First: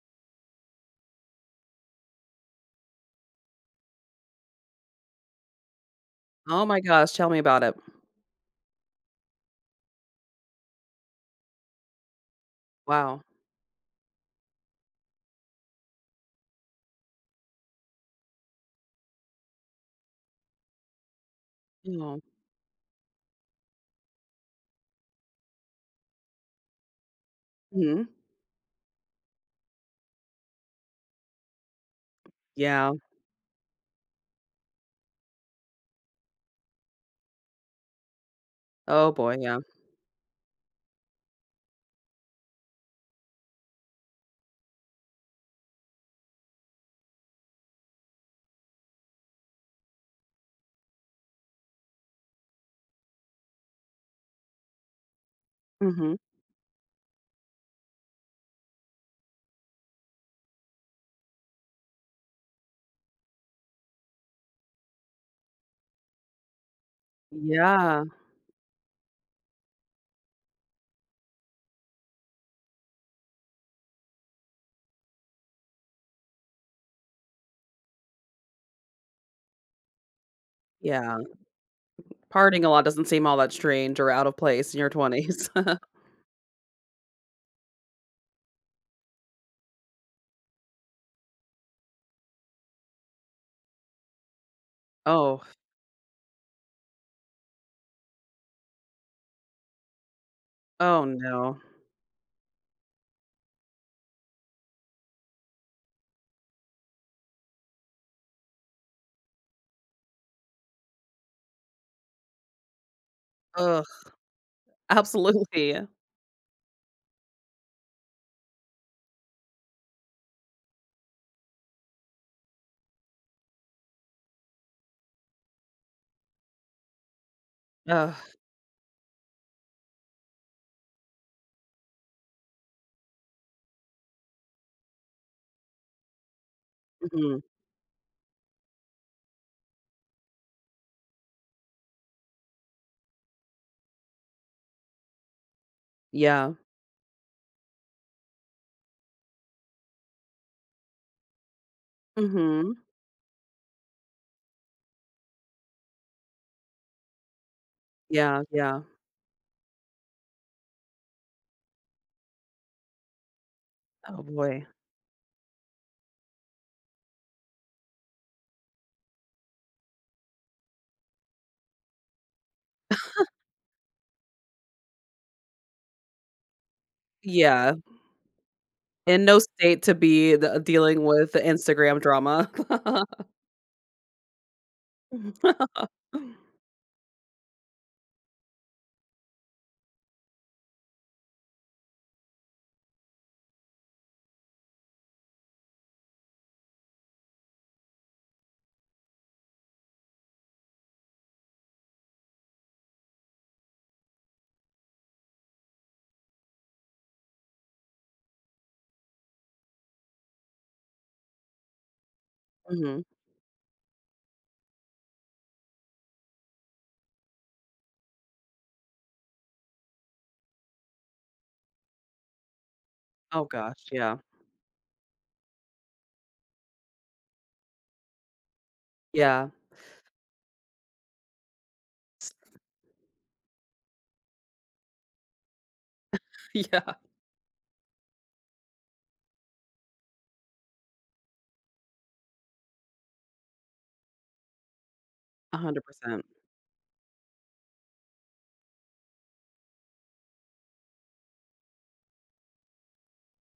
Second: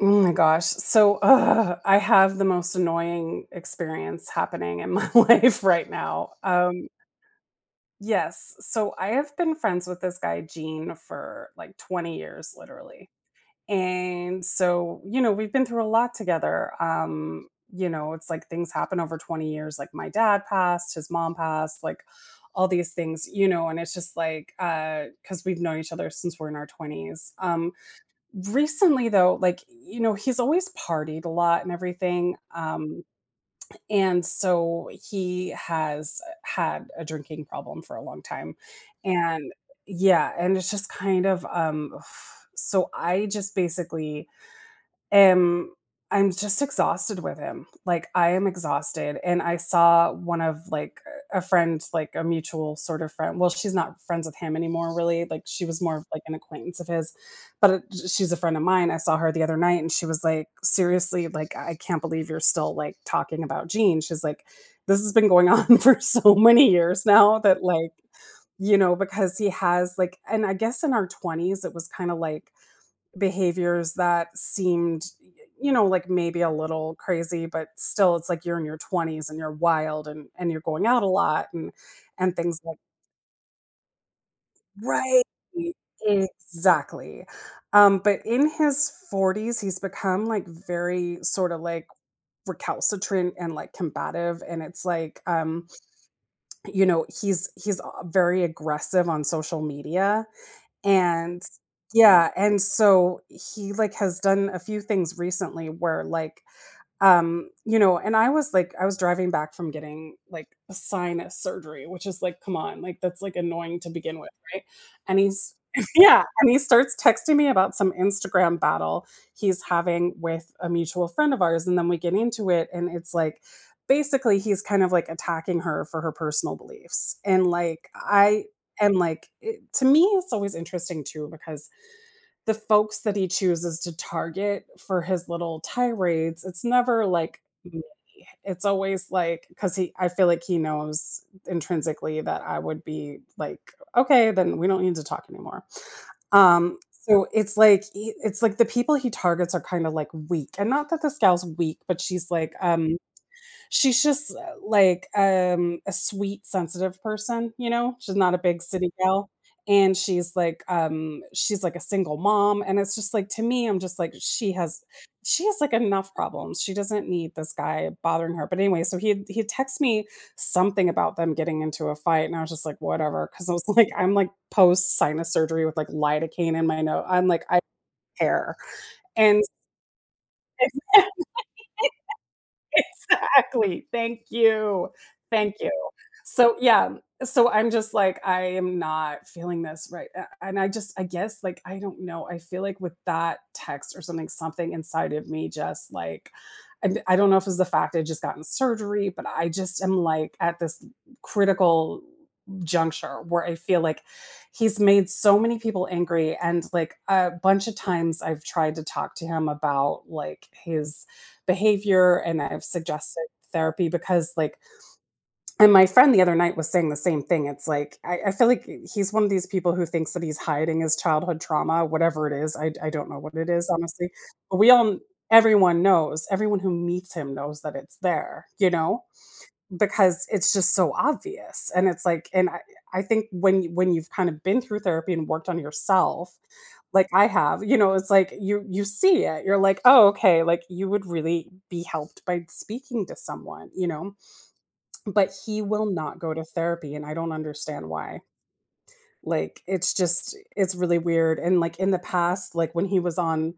Oh my gosh. So, I have the most annoying experience happening in my life right now. Oh my gosh, tell me about it. Yes. So, I have been friends with this guy, Gene, for like 20 years, literally. Wow. And so, we've been through a lot together. It's like things happen over 20 years. Like, my dad passed, his mom passed, like Oh, all these things, and it's just like, because we've known each other since we're in our 20s. Mhm. Recently though, he's always partied a lot and everything Yeah. um and so he has had a drinking problem for a long time, Oh boy, and yeah. yeah, and it's just kind of so i just basically am I'm just exhausted with him. Like I am exhausted, and I saw one of like a friend, a mutual sort of friend. Well, she's not friends with him anymore really. Like, she was more of Mhm. like an acquaintance of his, but she's a friend of mine. I saw her the other night, and she was like, "Seriously, like, I can't believe you're still like talking about Gene." She's like, "This has been going on for so many years now that Yeah, because he has like," and I guess in our 20s, it was kind of like behaviors that seemed, like maybe a little crazy, but still it's like you're in your 20s and you're wild and you're going out a yeah. lot and things Partying a like lot doesn't seem all that strange or out of place in your right, 20s. exactly. But in his 40s, he's become like very sort of like recalcitrant and like combative, and it's like, Oh, he's very aggressive on social media. oh And no. yeah, and so he, like, has done a few things recently where, like, and I was like, I was driving back from getting like a sinus surgery, which is like, come on, like, that's like annoying Ugh, to begin with, right? And he's absolutely. yeah, and he starts texting me about some Instagram battle he's having with a mutual friend of ours, and then we get into it, and it's like basically he's kind of like attacking her for her personal beliefs. And like Ugh, I am like it, to me it's always interesting too because the folks that he chooses to target for his little tirades, it's never like mhm. me. It's always like because he, I feel like he knows intrinsically that I would be like, okay, then we don't need to talk anymore. Yeah. So it's like, it's like the people he targets are kind of like weak, and not that this gal's weak, but she's like, Mhm. She's just, like, a sweet, sensitive person, you know? She's not a Yeah, big yeah. city gal, and she's, like, she's, like, a single mom, and it's just, like, to me, I'm just, like, Oh boy. She has, like, enough problems. She doesn't need this guy bothering her. But anyway, so he had me something about them getting into a fight, and I was just, like, whatever, because I was, like I'm, like, post sinus surgery with, like, lidocaine in my nose. I'm, like, I don't Yeah, care, in no and state to be the dealing with the Instagram drama. exactly, thank you, thank you. So, yeah. So I'm just like, I am not feeling this right. And I just, I guess, like, I don't know. I feel like with that text or something, something inside of me just like, I don't know if it's the fact I just gotten surgery, but I just am like at this critical juncture where I feel like he's made so many people angry. And like, a bunch of times I've tried to talk to him about like his behavior, and I've Mhm. suggested therapy because like, and my friend the other night was saying the same thing. It's like I feel like he's one of these people who thinks that he's hiding his childhood trauma, whatever it is. I don't know what Oh it is, gosh, honestly. yeah. But everyone knows, everyone who meets him knows that it's there, you know, Yeah. because it's just so obvious. And it's like, I think when you've kind of been through therapy and worked on yourself, Yeah, like I have, you know, it's like you see it. You're like, oh, okay, like, you would really be helped by speaking to someone, you know, but he 100%. will not percent go to therapy, and I don't understand why. Like, it's just it's really weird, and, like, in the past, like, when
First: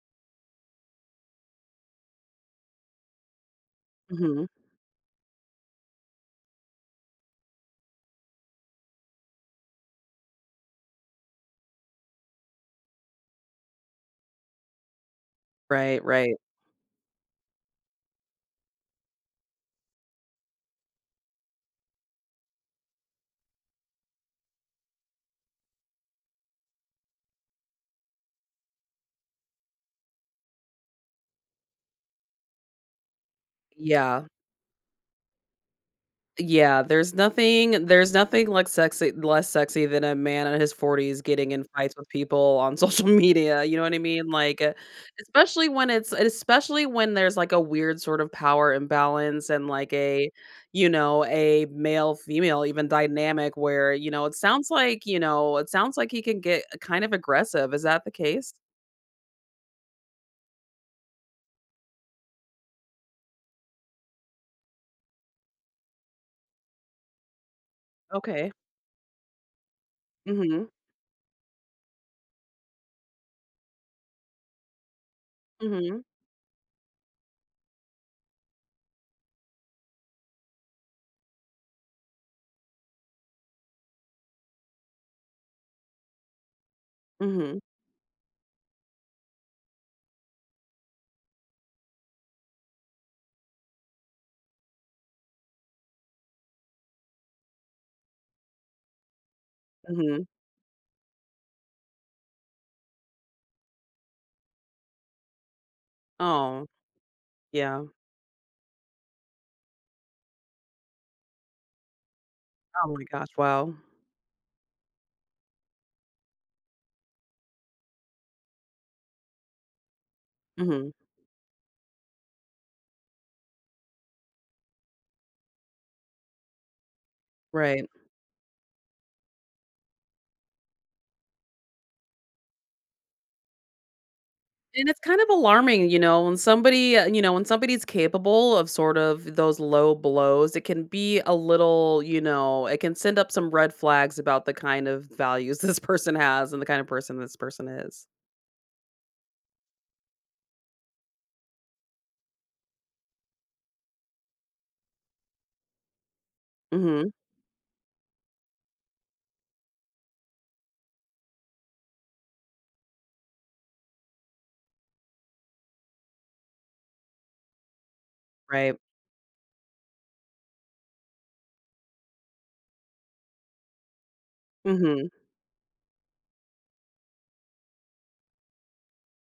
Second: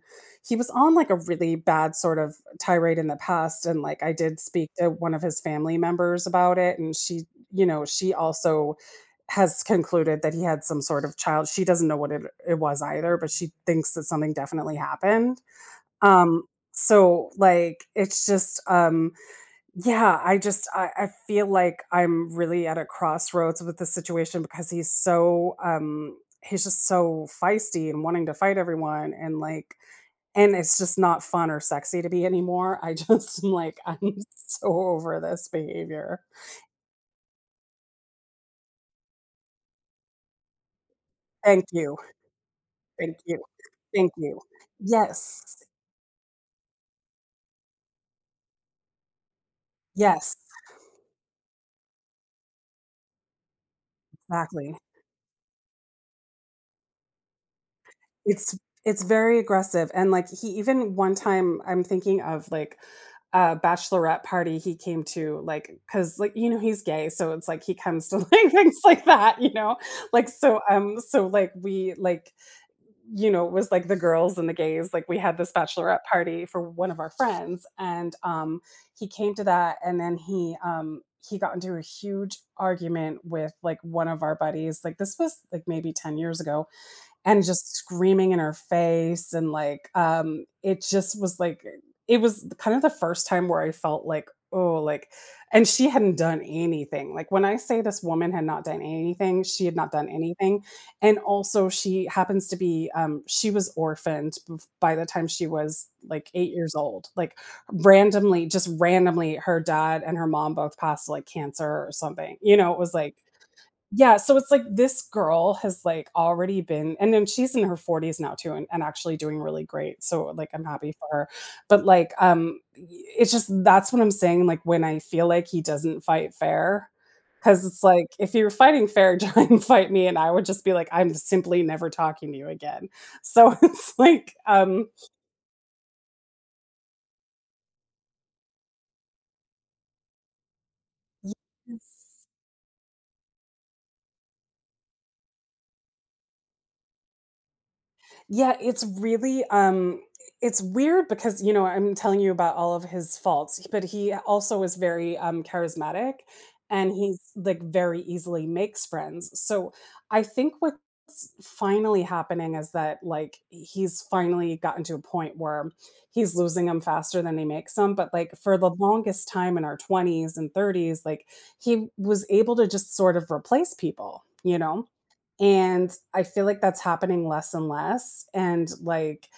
he was on, like, a really bad sort of tirade in the past, and, like, I did Mm-hmm. speak to one of his family members about it, and she she also has concluded that he had some sort of child, she doesn't know what it was either, but she thinks that something definitely happened. Right, right. Um, so, like, it's just, yeah, I just I feel like I'm really at a crossroads with the situation because he's so he's just so feisty and wanting to fight everyone and like, and it's just not fun or sexy to be anymore. I just am like, I'm Yeah. so over this behavior. Yeah, there's nothing like sexy less sexy than a man in his 40s getting in Thank fights you. with people on social Thank you. media, you know what I Thank mean? you. Like, Yes. Especially when there's, like, a weird sort of power imbalance and, like, a Yes, you know, a male-female even dynamic where, you know, it sounds exactly. like, you know, it sounds like he can get kind of aggressive. Is that the case? It's very aggressive, and, like, he even one time I'm thinking of, like, a bachelorette party he came to, like, because like, you know, he's gay, so it's like he comes to, like, Okay. things like that, you know? Like, so, Mhm. So, like, we, like, you know, it was, like, the girls and the gays, like, we had this Mhm. bachelorette party for one of our friends, and, he came to that, and then he got into a huge argument with, like, one of our buddies, like, this was, like, maybe 10 years ago, and Mhm. just screaming in her face and, like, it just was, like, it was kind of the first time where I felt like, "Oh," like, and she hadn't done anything, like, when I say this woman had not done anything, she had not done Mhm. anything, and also she happens to be, she was orphaned bef by the time she was, like, 8 Oh, years old, like, yeah. randomly, just randomly, her dad and her mom both passed, like, cancer or something, you know, it was Oh my like, gosh, wow. yeah, so it's like this girl has, like, already been, and then she's in her 40s now too, and actually doing really great, so, like, I'm Mhm. happy for her, but, like, y it's just that's what I'm saying, like, when I feel like he doesn't fight fair, because it's Right. like, if you're fighting fair, try and fight me, and I would just be like, "I'm simply never talking to you again." So it's like, And it's kind of alarming, you know, when somebody's capable of sort of those low blows. It can be a little, yes. you know, It can send up some red flags about the kind of values this person has and the kind of person this person is. Yeah, it's really, it's weird because, you know, I'm telling you about all of his faults, but he also is very, charismatic, and Mhm. he's, like, very easily makes friends. So, I think what's finally happening is that, like, he's finally gotten to a point where he's losing them faster than he makes 'em, but, like, for the Right. longest time in our 20s and 30s, like, he was able to just sort of replace people, you know? Mhm. And I feel like that's happening less and less, and, like,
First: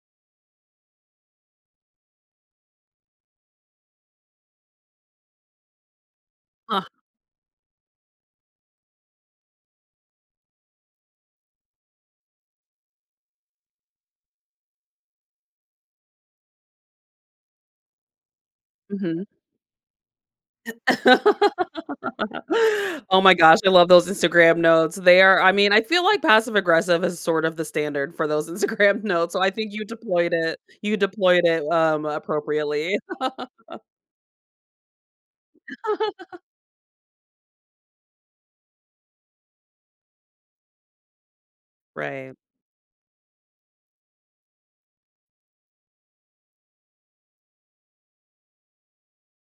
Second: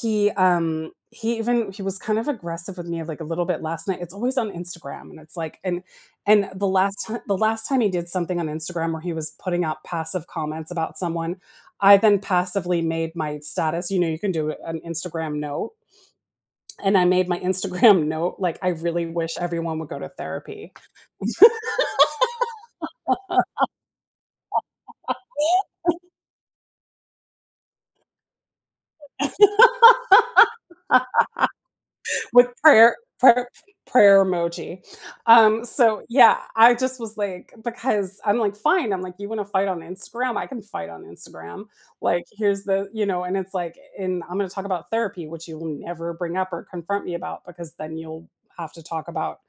he even he was kind of aggressive with me, like, a little bit last night, it's always on Instagram, and it's like, and Huh. The last time he did something on Instagram where he was putting out passive comments about someone, I then passively made my status, you know, you can do an Instagram note, and I made my Instagram note, like, "I really Mhm. wish everyone would go to therapy." Oh my gosh, I love those Instagram notes. They are I mean, I feel like passive aggressive is sort of the standard for those Instagram notes, so I think you deployed it, With prayer, appropriately. prayer emoji. So yeah, I just was like because I'm like, "Fine," I'm like, "You wanna fight on Instagram? I can fight on Instagram." Like, Right. here's the you know, and it's like, and I'm gonna talk about therapy, which you will never bring up or confront me about because then you'll have to talk about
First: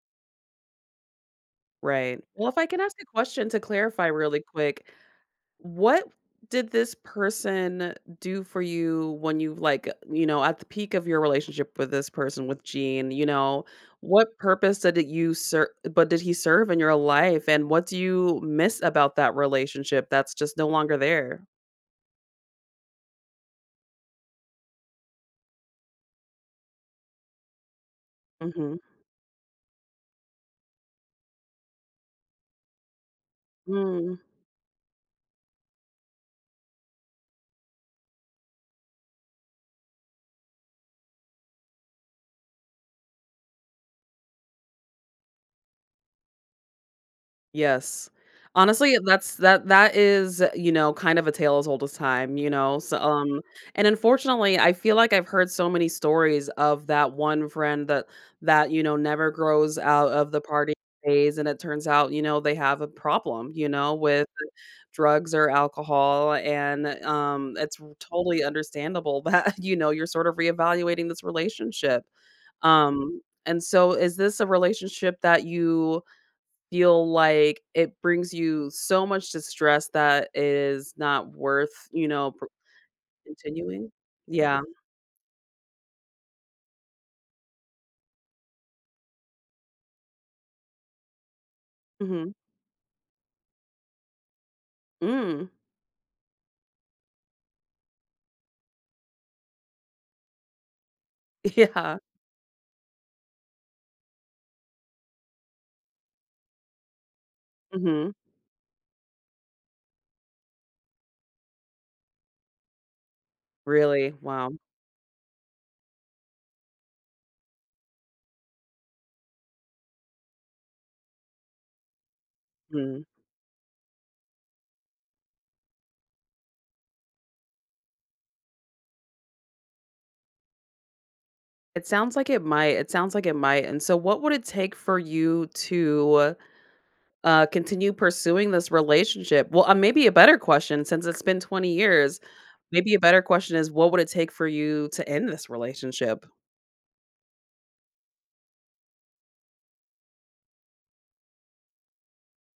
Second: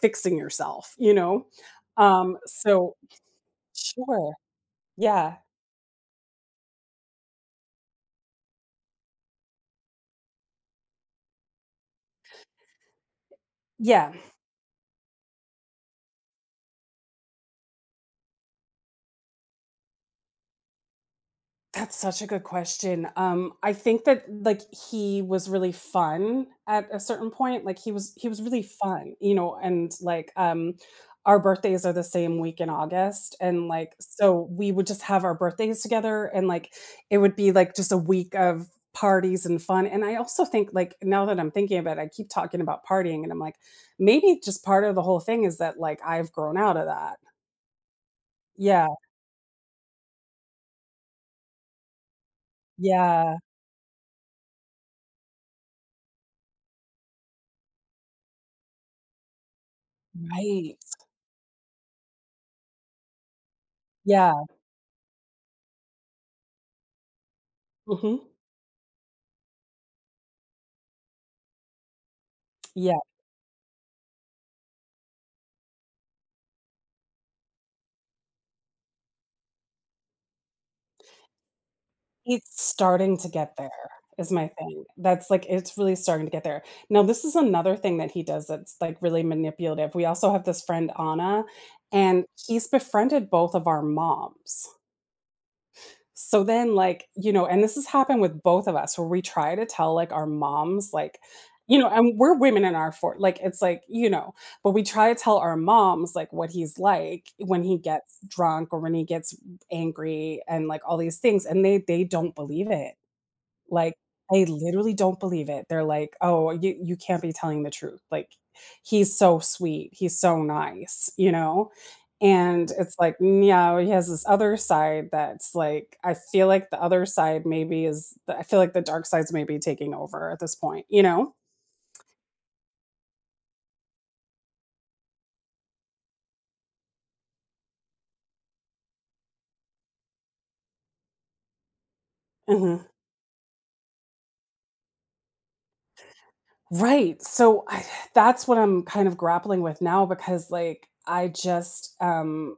fixing yourself, you know? Right. Um, Well, if I can so ask a question to clarify Sure. really quick, Yeah. what did this person do for you when you like, you know, at the peak of your relationship with this person with Gene, you know, Yeah. what purpose did it you serve but did he serve in your life and what do you miss about that relationship that's just no longer there? That's such a good question. I think that like he was really fun at a certain point. Like he was really Mhm. fun, you know, and like, our birthdays are the same week in August, and like Mm. so we would just have our birthdays together, and like it would be like just a week of parties and fun. And I also think like now that I'm thinking about it, I keep talking about partying, and I'm like maybe just part of the whole thing is that like I've grown out of that. Yes. Yeah. Honestly, that is, you know, kind of a tale as old as time, you know? So, Yeah. And unfortunately, I feel like I've heard so many stories of that one friend that never grows out of the party Right. phase, and it turns out, they have a problem, with Yeah. drugs or alcohol, and, it's r Mhm. totally understandable that, you know, you're sort of reevaluating this relationship. Yeah. Um, and so is this a relationship that you feel like it brings you so much distress that it is not worth, you know, pr It's starting to get there, continuing? is my Yeah. thing. That's, like, it's really starting to get there. Now, this is another thing that he does that's, like, really manipulative. We also have this friend, Anna, and Mhm. he's befriended both of our moms. Mm. So then, like, you know, and this has happened with both of us where we try to tell, like, our moms, like, you know, Yeah. and we're women in our fort, like, it's like, you know, but we try to tell our moms, like, what he's like when he Mhm. gets drunk or when he gets angry and, like, all these things, and they don't believe it. Like, Really? they Wow. literally don't believe it. They're like, "Oh, you can't be telling the truth. Like, he's so sweet. He's so nice," you know? And it's Mm. like, "Mm, yeah, he has this other side that's like I feel like the other side maybe is I feel like the dark side's maybe taking over at this point," you know? It sounds like it might. It sounds like it might, and so what would it take for you to continue pursuing this relationship? Well, maybe a better question, since it's been 20 years, Mhm. maybe a better question is what would it take for you to end this relationship? Right. So I that's what I'm kind of grappling with now because, like, I just,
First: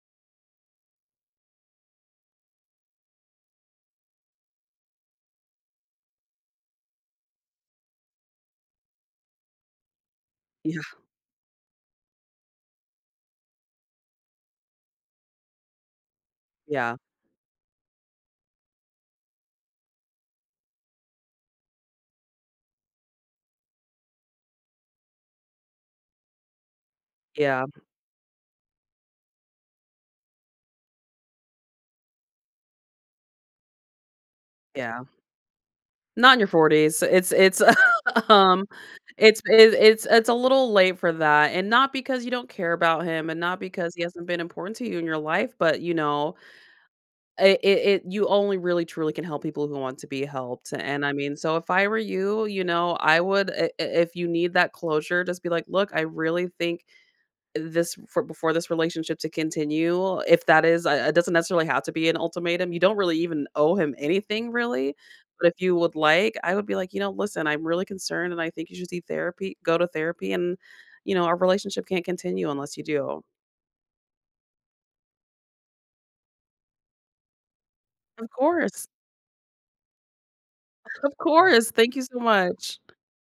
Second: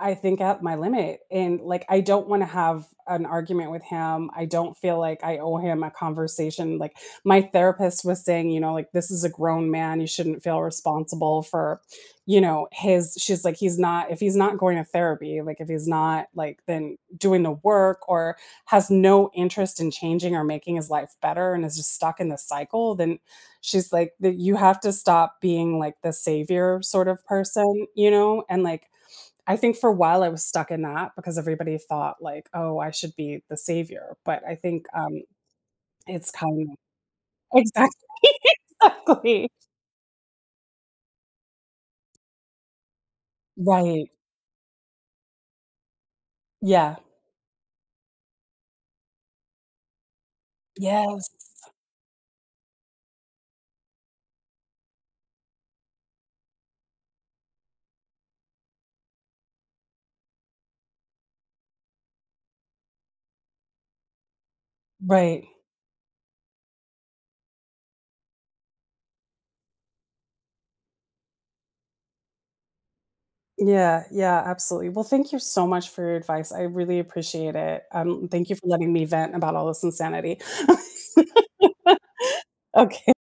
I think at my limit, and, like, I don't wanna have an argument with him, I don't feel like I owe him a conversation, like, my therapist was saying, you know, like, "This is a grown man, you shouldn't feel Yeah, responsible for, you know, his" she's like, "He's not if he's not going to therapy, like, if he's not, like, then yeah, doing the work or has no interest in changing or making his life better and is just stuck in the cycle, then" she's like, that you have to stop being, like, the savior sort of yeah, person," you know, and, like, I think for a while I was stuck in that because everybody thought like, "Oh, I should be the savior," but I think, yeah. It's Not in your kind of 40s. It's exactly, Um, it's exactly. it it's a little late for that, and not because you don't care about him, and not because he Right. hasn't been important to you in your life, but, you know, Yeah. it you only really truly can help people who want to be helped, and I Yes. mean, so if I were you, you know, I would I if you need that closure, just be like, "Look, I really think this for before this relationship to continue, if that is it doesn't necessarily have to be an ultimatum. You don't really even owe him anything really, but Right. if you would like, I would be like, "You know, listen, I'm really concerned and I think you should see therapy go to therapy and, our relationship can't continue unless you do." Yeah, yeah, absolutely. Well, thank you so much for your advice. I really appreciate it. Of Thank you for course. letting me vent about all this insanity. Of course. Thank you so much. Okay.